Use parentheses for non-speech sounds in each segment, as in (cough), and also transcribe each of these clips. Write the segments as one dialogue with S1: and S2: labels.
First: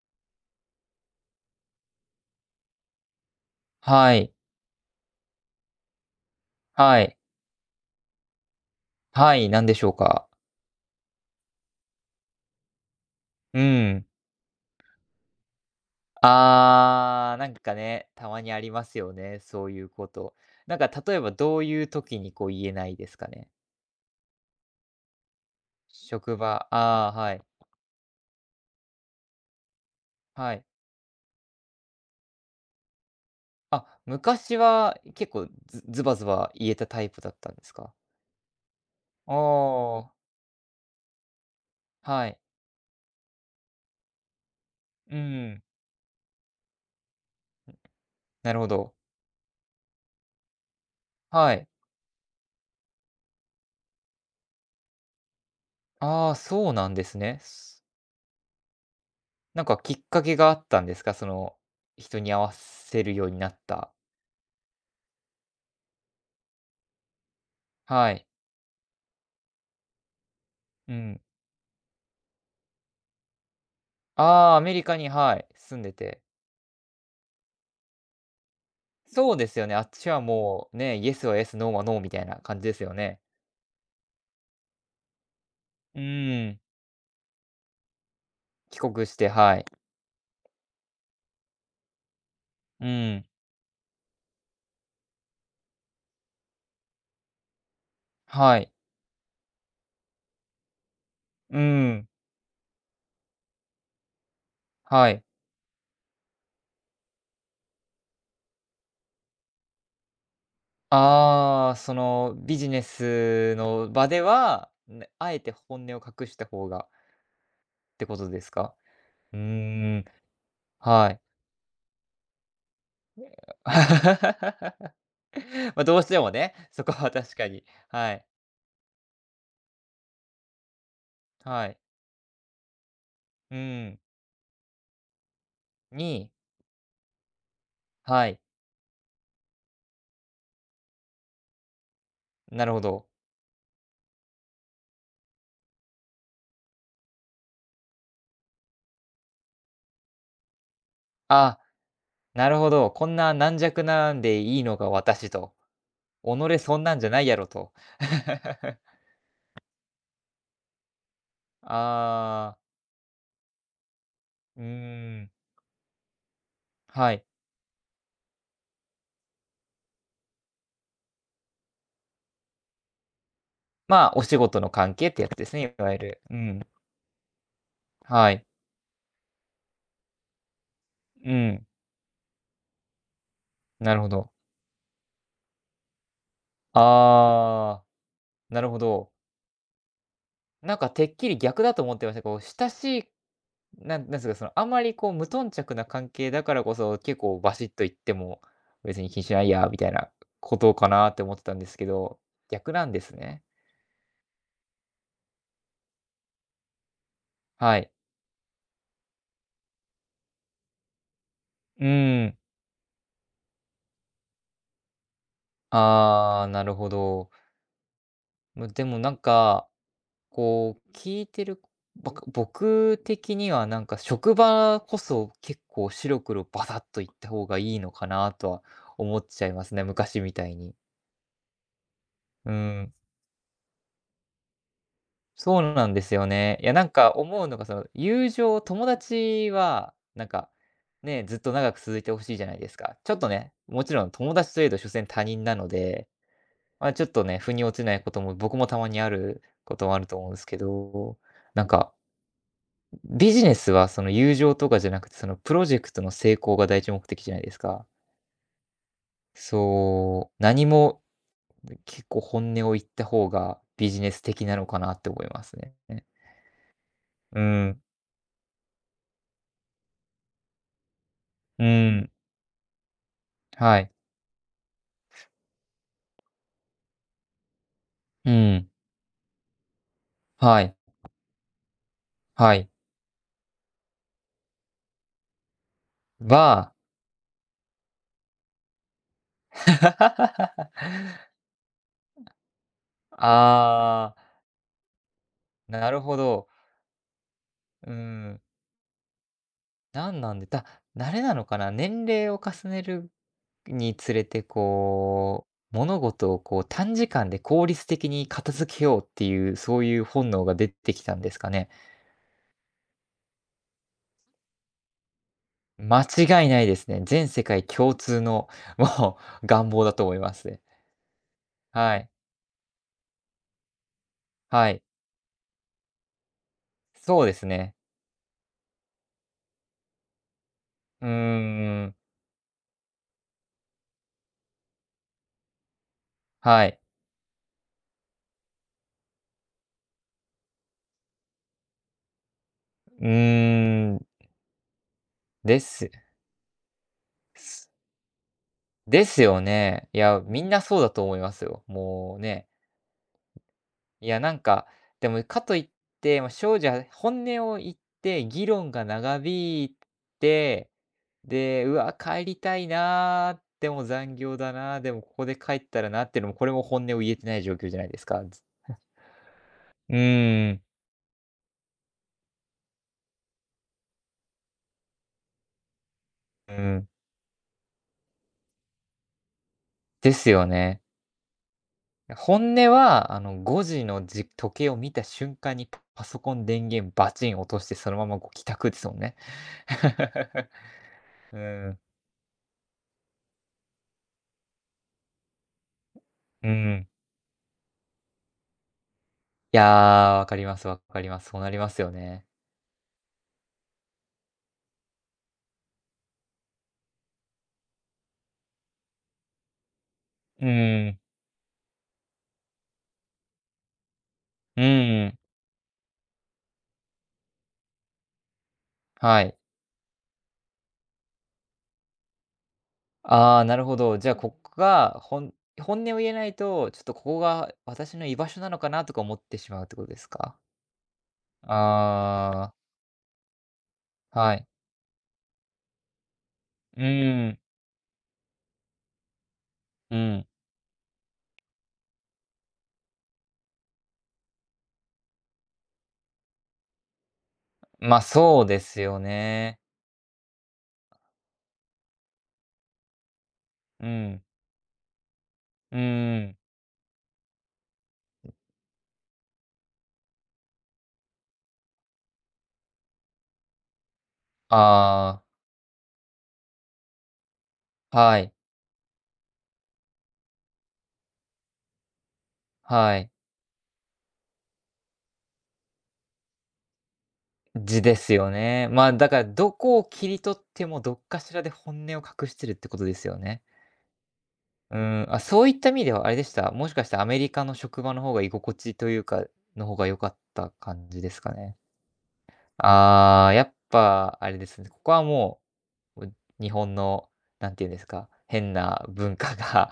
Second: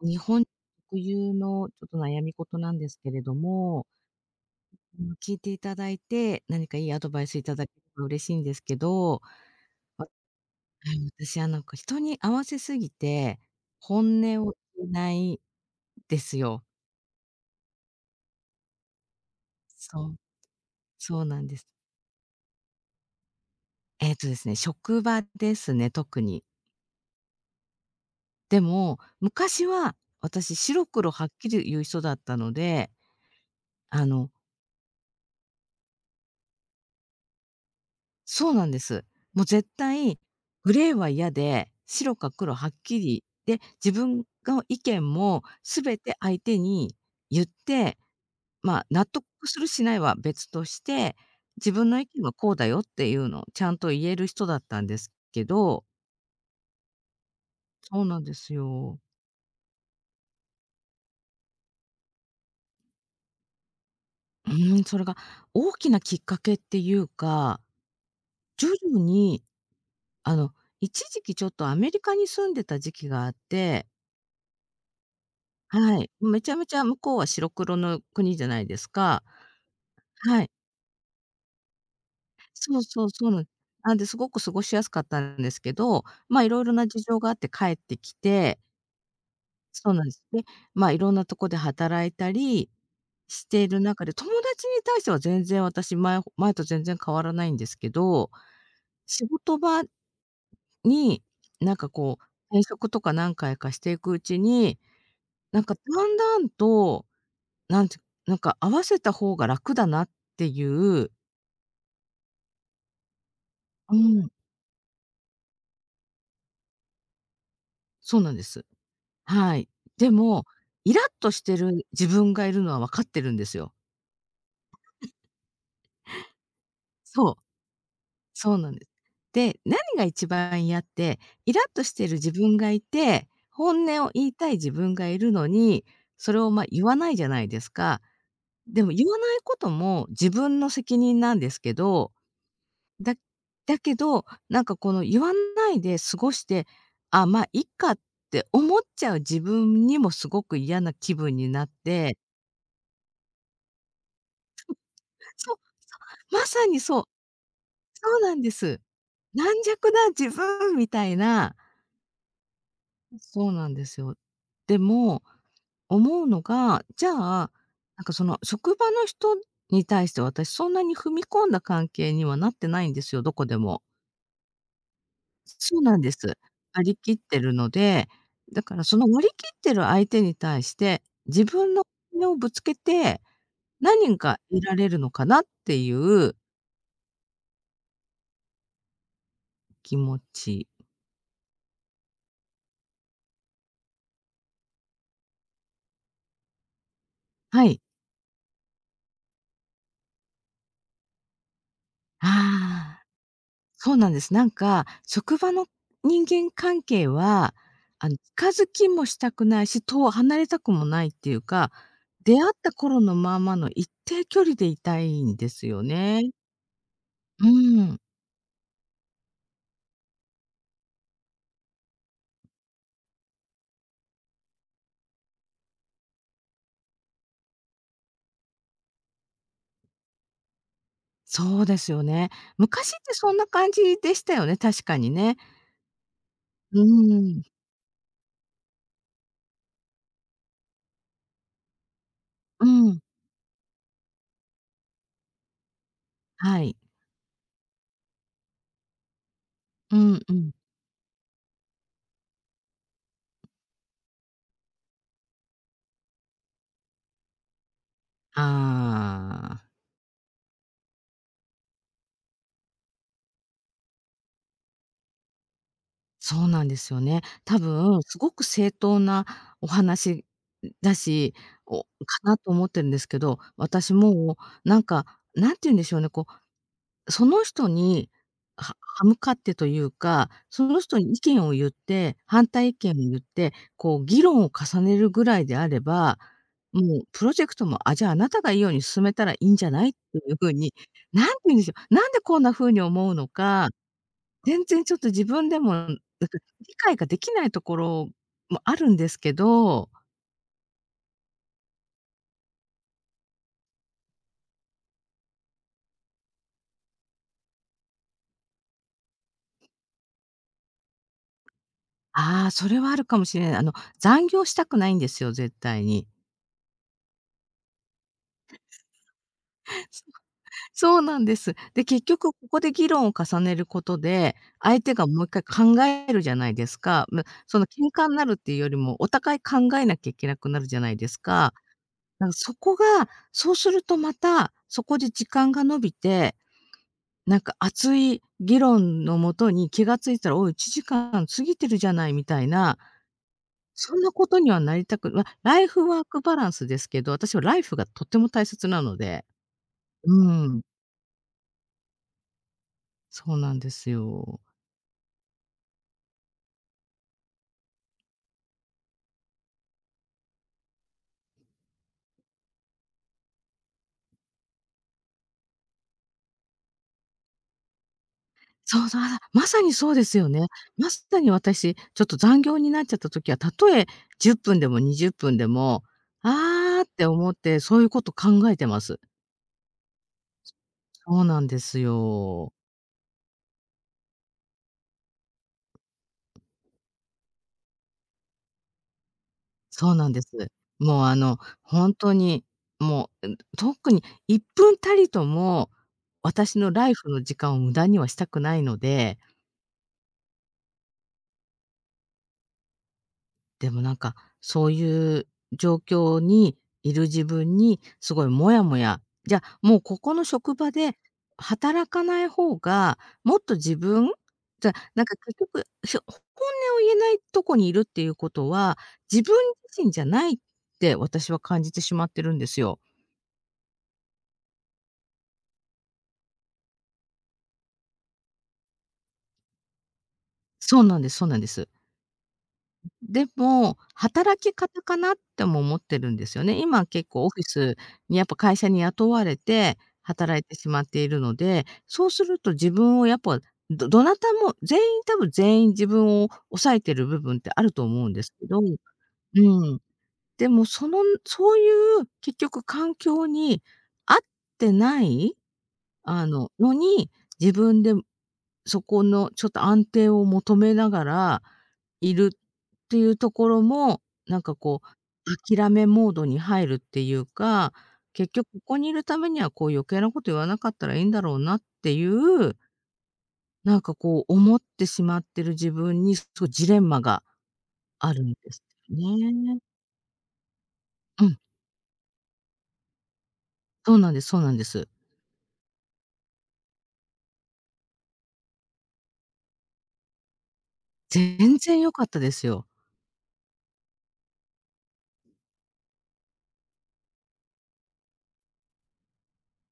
S1: 日本特有のちょっと悩み事なんですけれども、
S2: はい。
S1: 聞いていただいて、何かいいア
S2: は
S1: ド
S2: い。
S1: バイスいただければ嬉しいんですけど、わ
S2: はい、なんでしょう
S1: は
S2: か？
S1: い、私はなんか人に合わせすぎて、
S2: うん。
S1: 本音を言えないですよ。
S2: ああ、なんかね、たまにありますよね、そういう
S1: そ
S2: こ
S1: う、
S2: と。なんか例
S1: そ
S2: え
S1: う
S2: ば
S1: なんで
S2: どう
S1: す。
S2: いう時にこう言えないですかね？
S1: 職場ですね、特
S2: 職
S1: に。
S2: 場、ああ、はい。
S1: でも、昔は
S2: は
S1: 私
S2: い。
S1: 白黒はっきり言う人だったので、
S2: あ、
S1: あの
S2: 昔は結構ズバズバ言えたタイプだったんですか？
S1: そうなんです。
S2: あ
S1: もう絶
S2: あ、
S1: 対グレーは嫌で、白
S2: は
S1: か
S2: い。
S1: 黒はっきり、で、自分の意見
S2: う
S1: も
S2: ん、
S1: 全て相手に言って、
S2: なるほど。
S1: 納得するしないは別として、
S2: はい。
S1: 自分の意見はこうだよっていうのをちゃんと言える人だったんですけど
S2: ああ、そうなんですね。
S1: そうなんですよ。
S2: なんかきっかけがあったんですか？その、人に合わせるようになった。
S1: それが大きなきっかけっていうか、
S2: はい。
S1: 徐々にあの、
S2: う
S1: 一
S2: ん。
S1: 時期ちょっとアメリカに住んでた時期があって
S2: ああ、アメリカに、はい、住んで
S1: はい。
S2: て。
S1: めちゃめちゃ向こうは白黒の国じゃないですか。
S2: そうですよね、あっちは
S1: はい。
S2: もうね、イエスはイエス、ノーはノーみたいな感じで
S1: そ
S2: す
S1: う
S2: よ
S1: そう、
S2: ね。
S1: そうなんなんで、すごく過ごしやすかったんですけ
S2: う
S1: ど、
S2: ー
S1: い
S2: ん、
S1: ろいろな事情があって帰ってきて
S2: 帰国して、はい。
S1: そうなんです。で、いろんなとこで働いたり
S2: うーん、
S1: している中で、友達に対しては全然私、前と全然変わらないんですけど、
S2: はい。
S1: 仕事場に、
S2: うー
S1: なんか
S2: ん、
S1: こう、転職とか何回かしていくうちに、
S2: はい。
S1: なんかだんだんとなんてなんか合わせた方が楽だなっていう、
S2: ああ、そのビジネスの
S1: う
S2: 場で
S1: ん。
S2: は、ね、あえて本音を隠した方がってこ
S1: そう
S2: と
S1: なん
S2: で
S1: で
S2: す
S1: す。
S2: か？う
S1: はい。
S2: ーん、
S1: でも、イラッ
S2: はい。
S1: としてる自分がいるのは分かってるんですよ。
S2: (laughs) ま、どうしてもね、そこは
S1: そ
S2: 確
S1: う、
S2: かに。はい、
S1: そうなんです。で、何が一番嫌って、イラッ
S2: はい。
S1: としてる自分がいて、
S2: う
S1: 本
S2: ーん、
S1: 音を言いたい自分がいるのに、
S2: に、
S1: それを、ま、言わないじゃないですか。
S2: はい、
S1: でも言わないことも自分の責任なんですけど
S2: なるほど。
S1: だだけど、なんかこの言わないで過ごして、あ、いっかって思っちゃう自分にもすごく嫌な気分に
S2: あ。
S1: なって、
S2: なるほど、こんな軟弱なんでいいのが私と。
S1: そう、ま
S2: 己
S1: さ
S2: そ
S1: に
S2: んなん
S1: そう、
S2: じゃないやろと。
S1: そうなんで
S2: (laughs)
S1: す。軟弱な自分みたいな、
S2: ああ、
S1: そうなんですよ。
S2: うー
S1: でも、
S2: ん、
S1: 思うのが、じゃ
S2: は
S1: あ、
S2: い。
S1: なんかその職場の人に対して私そんなに踏み込んだ関係にはなってないんですよ、どこでも。
S2: まあ、お仕事の関係ってやつですね、
S1: そ
S2: い
S1: う
S2: わ
S1: な
S2: ゆ
S1: んで
S2: る。う
S1: す。
S2: ん、
S1: 割り切ってるので、
S2: はい。
S1: だからその割り切ってる相手に対して、
S2: う
S1: 自
S2: ん、
S1: 分の本音をぶつけて、
S2: なるほ
S1: 何
S2: ど。
S1: が得られるのかなっていう
S2: ああ、なるほど。
S1: 気持ち。
S2: なんかてっきり逆だと思ってました。こう、親しい、なんなんですか、その、あまりこう無頓着な関係だからこそ、結構バシ
S1: は
S2: ッと
S1: い。
S2: 言っても、別に気にしないやみたいなことかなって思ってたんですけど、逆なん
S1: あ
S2: で
S1: あ、
S2: すね。
S1: そうなんです。なんか、職場の人間関係は、
S2: はい。
S1: 近づきもしたくないし、遠離れたくもないっていうか、
S2: うー
S1: 出
S2: ん。
S1: 会った頃のままの一定距離でいたいんですよね。
S2: ああ、なるほど。
S1: うん。
S2: む、でもなんか、こう、聞いてる僕的にはなんか職場こそ結構白黒バサッといった方がいいのかなとは思っちゃいますね、昔みたいに。
S1: そうですよね。
S2: うー
S1: 昔っ
S2: ん、
S1: てそんな感じでしたよね、確かにね。
S2: そうなんですよね。いや、な
S1: う
S2: んか
S1: ん、
S2: 思うのがその、友情、友達は、なんか、ね、ずっと長く続いてほしいじゃない
S1: う
S2: ですか。
S1: ん、
S2: ちょっとね、もちろん友達といえど所詮他人なので、
S1: はい。
S2: まあ、ちょっとね、腑に落ちないことも、僕もたまにあることは
S1: う
S2: あると
S1: ん
S2: 思う
S1: う
S2: んです
S1: ん。
S2: けど、なんか、ビジネスはその友情とかじゃなくて、そのプロジェクトの成功が第一目的じゃないですか。
S1: ああ、
S2: そう、何も結構本音を言った方がビジネス的なのかなって思いますね。
S1: そうなんですよね。
S2: う
S1: 多
S2: ん、
S1: 分すごく正当なお話だし、
S2: う
S1: おか
S2: ん、
S1: なと思ってるんですけど、
S2: はい、
S1: 私もうなんか、なんて言うんでしょうね、こうその人に、
S2: うん、
S1: は歯向かってというか、
S2: は
S1: そ
S2: い、
S1: の人に意見を言って、反
S2: はい。
S1: 対意見を言って、こう議論を重ねるぐらいであれば、
S2: は、
S1: もうプロジェクトも、あ、じゃあ、あなたがいいように進めたらいいんじゃないっていう風
S2: (laughs)
S1: に、何て言うんでしょう、なんでこんな風に思うのか、
S2: ああ、
S1: 全然ちょっと自分でも、な
S2: な
S1: んか
S2: るほど。
S1: 理解ができないとこ
S2: うー
S1: ろ
S2: ん、
S1: もあるんですけど、
S2: なんなんで、だ、慣れなのかな、年齢を重ねるにつれて、こう、物事をこう短時間で効率的に片付けようっていう、そういう本能が出てきたんですかね。
S1: ああ、それはあるかもしれない。残業したくないんですよ、絶対
S2: 間
S1: に。
S2: 違いないですね。全世界共通の、(laughs) もう願望だと思いますね。
S1: そうなんです。で、
S2: は
S1: 結
S2: い。
S1: 局ここで議論を重ねることで、
S2: は
S1: 相
S2: い。
S1: 手がもう一回考えるじゃないですか。
S2: そ
S1: ま、
S2: うです
S1: その
S2: ね。
S1: 喧嘩になるっていうよりも、お互い考えなきゃいけなくなるじゃない
S2: うー
S1: ですか。
S2: ん。
S1: なんかそこが、そうするとまた、そこで時間が延びて、
S2: はい。
S1: なんか熱い議論のもとに気が付いたら、おい、1時間過ぎてるじゃないみたいな、
S2: うー
S1: そ
S2: ん。
S1: んなことにはなりたくま、
S2: で
S1: ライフ
S2: す。
S1: ワークバランスですけど、私はライ
S2: す、
S1: フがとっても大切なの
S2: です
S1: で。
S2: よね。いや、
S1: う
S2: みんな
S1: ん、
S2: そうだと思いますよ。もうね。
S1: そうなんです
S2: いや、なん
S1: よ。
S2: か、でもかといって、まあ、正直、本音を言って議論が長引いて、で、うわ、帰りたいな、でも残業だな、でもここで帰ったらなっていうのも、これも本音を言えてない状況じゃないですか。ず、
S1: そうそう、あ、まさにそ
S2: う
S1: うですよね。
S2: ーん。
S1: まさに私、ちょっと残業になっちゃった時は、たとえ10分でも20分でも、
S2: う
S1: ああっ
S2: ん、
S1: て思って、そういうこと考えてます。
S2: ですよね。
S1: そうなんですよ。
S2: 本音は、あの、5時の時計を見た瞬間に、パ、パソコン電源バチン落として、そのままご帰宅ですもんね。
S1: そうなんです。
S2: (laughs)
S1: もうあ
S2: う
S1: の、
S2: ん、
S1: ほんとに、もう、ん、特に1分たりとも、
S2: う
S1: 私の
S2: ん。
S1: ライフの時間を無駄にはしたくないので
S2: いや、わかります、わかります。そうなりますよね。
S1: でもなんか、そういう状況にいる自分にすごいモヤモヤ、じゃあ、もうここの
S2: う
S1: 職場
S2: ん、
S1: で働かない方が、もっと自分
S2: う
S1: じゃ、なん
S2: ん、
S1: か結局、ひょ本音を言えないとこにいるっていうことは、
S2: は
S1: 自
S2: い。
S1: 分自身じゃないって私は感じてしまってるんですよ。
S2: ああ、なるほど。じゃあ、ここが、本音を言えないと、ちょっとここが私の居場所なのかなとか思ってしまうってことですか？
S1: そうなんです、そうなんです。
S2: ああ、
S1: でも、
S2: は
S1: 働
S2: い。
S1: き方かなっても思ってるんですよね。
S2: う
S1: 今結構オ
S2: ん、
S1: フィスにやっぱ会社に雇われて
S2: うん。
S1: 働いてしまっているので、そうすると自分をやっぱ、どどなたも全員多分全員自分を抑えてる部分ってあると
S2: まあ、
S1: 思うんです
S2: そう
S1: け
S2: で
S1: ど、
S2: すよね。
S1: うん。でもその、そういう結局環境に
S2: う
S1: 合っ
S2: ん、
S1: てない、
S2: うーん。
S1: のに、自分でそこのちょっと安定を求めながらいるっていうところも、なんかこ
S2: あ
S1: う、諦めモードに入るっていうか、
S2: あ、は
S1: 結
S2: い、
S1: 局ここにいるためにはこう余計なこと言わなかったらいいんだろうなっていう、
S2: はい。
S1: なんかこう思ってしまってる自分に、すごいジレンマが
S2: 字です
S1: ある
S2: よ
S1: んです
S2: ね。ま、あ、
S1: よ
S2: だからど
S1: ね。
S2: こを切り取っても、どっか
S1: う
S2: し
S1: ん、
S2: らで本音を隠してるってことですよね。
S1: そうなんですそうなんで
S2: う
S1: す。
S2: ーん、あ、そういった意味ではあれでした。もしかしてアメリカの職場の方が居心地というか、の方が良かった感じですかね。
S1: 全然良かったですよ。
S2: ああ、やっぱあれですね。ここはもう、う、日本の、なんて言うんですか、変な文化が。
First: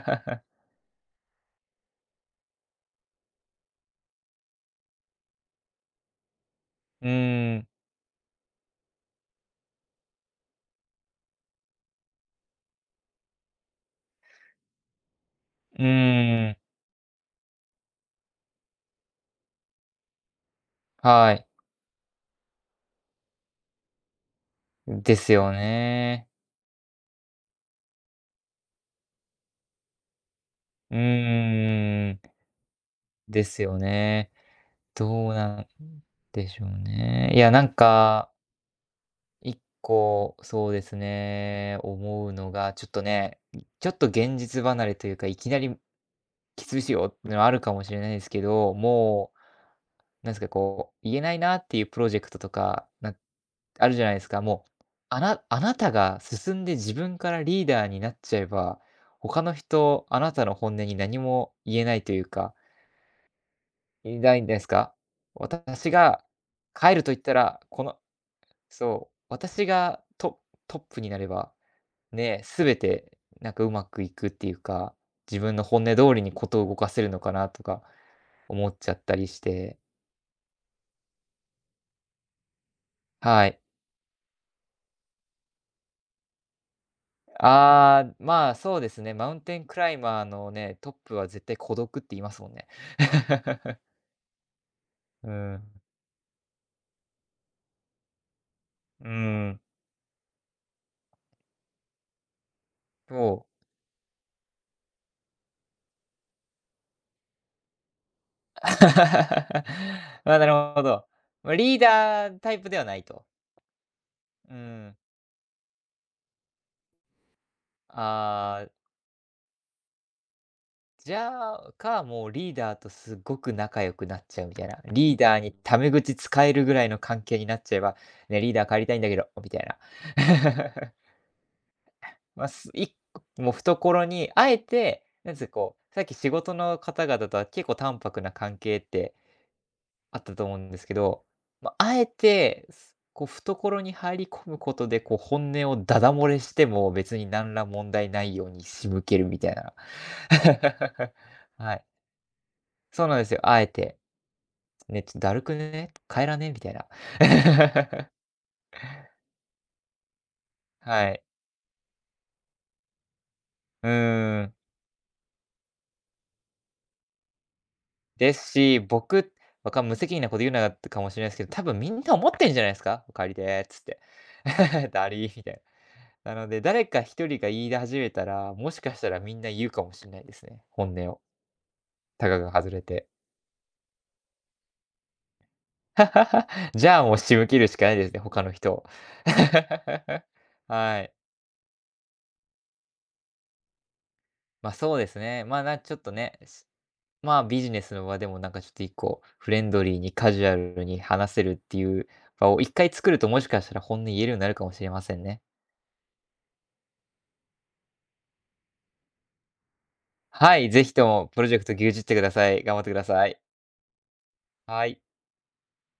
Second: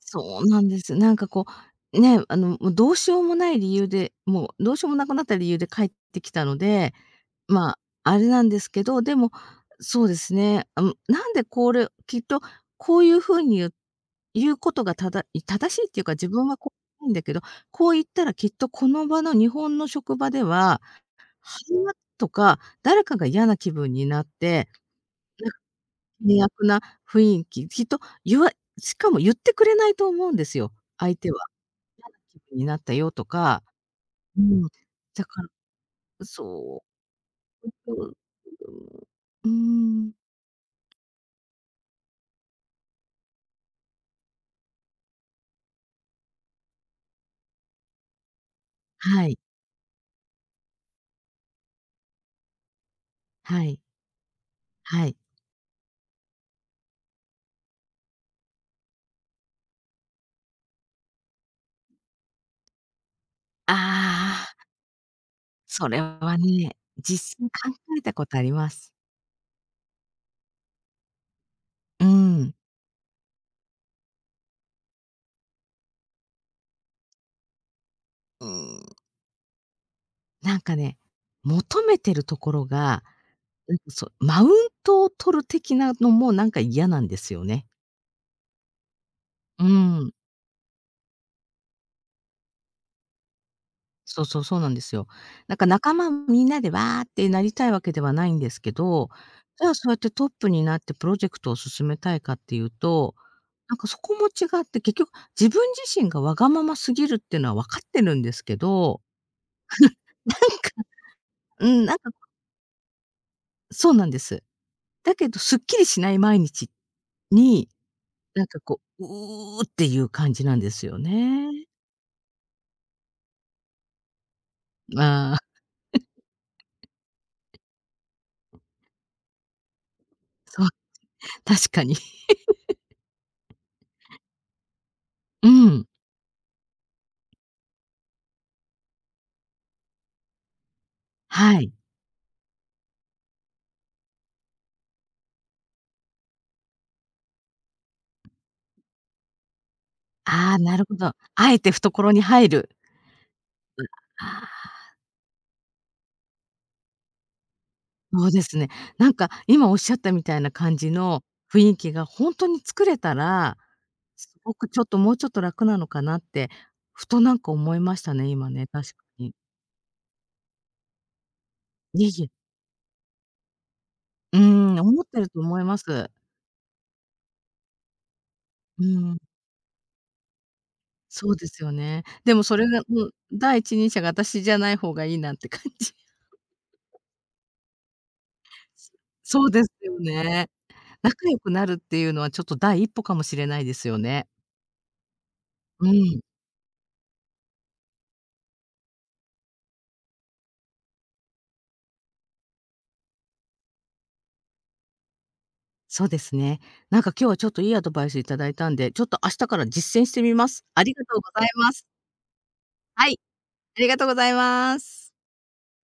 S1: そ うなんです。なんかこう、ね、もうどうしようもない理由で、もうどうしようもなくなった理由で帰ってきたので、
S2: うーん、
S1: あれなんですけど、でも、そうですね、なんでこれきっとこういう風に言うことがただ正
S2: う
S1: しいっていうか、自分
S2: ーん、
S1: はこうないんだけど、こう言ったらきっとこの場の日本の職場では、
S2: はい。
S1: はなとか、誰かが嫌な気分になって、
S2: ですよね。
S1: 険悪な雰囲気、きっと言わしかも言ってくれないと思うんですよ、
S2: う
S1: 相手は。嫌
S2: ー
S1: な
S2: ん、
S1: 気分になったよと
S2: です
S1: か、
S2: よね。
S1: うん。だ
S2: どう
S1: か
S2: な
S1: ら、
S2: んでしょう
S1: そ
S2: ね。いや、なん
S1: う、う
S2: か
S1: ん、うー
S2: 1
S1: ん。
S2: 個、そうですね、思うのが、ちょっとね、ちょっと現実離れというか、いきなりきついっすよってのはあるかもしれないですけど、
S1: は
S2: も
S1: い、
S2: う、なんすか、こう、言えないなっていうプロジェクトとか、な、
S1: はい、
S2: あるじゃないですか。もう、
S1: はい。
S2: あなたが進んで自分からリーダーになっちゃえば、他の人、あなたの本音に何も言えないというか、
S1: あ
S2: 言えないん
S1: あ、
S2: ですか。
S1: そ
S2: 私
S1: れ
S2: が
S1: はね、
S2: 帰ると言った
S1: 実際
S2: ら、
S1: 考
S2: この、
S1: えたことあります。
S2: そう、私がトップになれば、
S1: う
S2: ね、
S1: ん。
S2: 全てなんかうまくいくっていうか、自分の本音通りに事を動かせるのかなとか
S1: う
S2: 思っ
S1: ん、
S2: ちゃったりして。
S1: なんかね、求めてるところが、
S2: はい。
S1: なんかそう、マウントを取る的なのもなんか嫌なんですよね。
S2: ああ、まあ、そうですね、マウンテン
S1: う
S2: クライ
S1: ん。
S2: マーのね、トップは絶対孤独って言いますもんね。(laughs)
S1: そうそう、そうなんですよ。
S2: う
S1: なんか
S2: ん。
S1: 仲間みんなでわーってなりたいわけではないんですけ
S2: うー
S1: ど、
S2: ん、
S1: じゃあそうやってトップになってプロジェクトを進めたいかっていうと、
S2: そう。
S1: なんかそこも違って、結局自分自身がわがまますぎるっていうのは分かってるんですけ
S2: (laughs)
S1: ど、
S2: ま
S1: (laughs)
S2: あ、
S1: なんか、
S2: なるほど。ま、
S1: う
S2: リー
S1: ん、なんか
S2: ダータイプではないと。
S1: そうなんです。
S2: うん。
S1: だけどすっきりしない毎日に、なんか
S2: あ
S1: こ
S2: あ。
S1: う、うーっていう感じなんですよ
S2: じ
S1: ね。
S2: ゃあ、か、もうリーダーとすごく仲良くなっちゃうみたいな。リー
S1: ま
S2: ダ
S1: あ、
S2: ーにタメ口使えるぐらいの関係になっちゃえば、ね、リーダー帰りたいんだけど、みたいな。
S1: そう、確かに。
S2: (laughs) まあ、す1個もう懐に、あえて、なんつう
S1: う
S2: かこ
S1: ん、
S2: う、さっき仕事の方々とは結構淡泊な関係ってあったと思うんですけど、
S1: は
S2: ま
S1: い。
S2: あ、あえて、す、こう懐に入り込むことで、こう本音をだだ漏れしても別に何ら問題ないように仕向けるみたいな。
S1: ああ、なるほど。あ
S2: (laughs)
S1: えて
S2: はい。
S1: 懐に入る。
S2: そうなんですよ、あえて。
S1: ああ。
S2: ね、ちょ「だるくね、帰らね？」みたいな。(laughs)
S1: そうですね。なんか今おっしゃったみたいな感じ
S2: はい。
S1: の雰囲気がほんとに作れたら、
S2: う
S1: す
S2: ー
S1: ご
S2: ん。
S1: くちょっともうちょっと楽なのかなって、ふとなんか思いましたね、
S2: で
S1: 今
S2: す
S1: ね、
S2: し、
S1: 確か
S2: 僕、
S1: に。
S2: 無責任なこと言うなってかもしれないですけど、多分みん
S1: いえ
S2: な
S1: い
S2: 思っ
S1: え、
S2: てんじゃないですか？「お帰りで」っつって。
S1: うーん、
S2: (laughs)
S1: 思っ
S2: 「だ
S1: てる
S2: り」
S1: と
S2: みたい
S1: 思います。
S2: な。なので、誰か一人が言い出始めたら、もし
S1: う
S2: かした
S1: ん、
S2: らみんな言うかもしれないですね、本音を。
S1: そうですよね。
S2: た
S1: で
S2: か
S1: も
S2: が
S1: それ
S2: 外
S1: が、
S2: れ
S1: う
S2: て。
S1: ん、第一人者が私じゃない方がいいなって感じ。
S2: (laughs) じゃあ、もう仕向けるしかないですね、他の人を。
S1: (laughs) そうですよ
S2: (laughs)
S1: ね。
S2: はい。
S1: 仲良くなるっていうのはちょっと第一歩かもしれないですよね。
S2: ま、あ、そうですね。ま、な、
S1: う
S2: ちょっと
S1: ん。
S2: ね、まあ、ビジネスの場でもなんかちょっと1個フレンドリーにカジュアルに話せるっていう場を一回作るともしかしたら本音言えるようになるかもしれませんね。
S1: そうですね。なんか今日はちょっといいアドバイスいただいたんで、ちょっと明日から実践してみま
S2: は
S1: す。
S2: い、ぜ
S1: あ
S2: ひ
S1: りが
S2: と
S1: とう
S2: もプ
S1: ござ
S2: ロ
S1: い
S2: ジェクト
S1: ま
S2: 牛
S1: す。
S2: 耳ってください。頑張ってくだ
S1: はい、
S2: さい。
S1: ありがとうございま
S2: はい。
S1: す。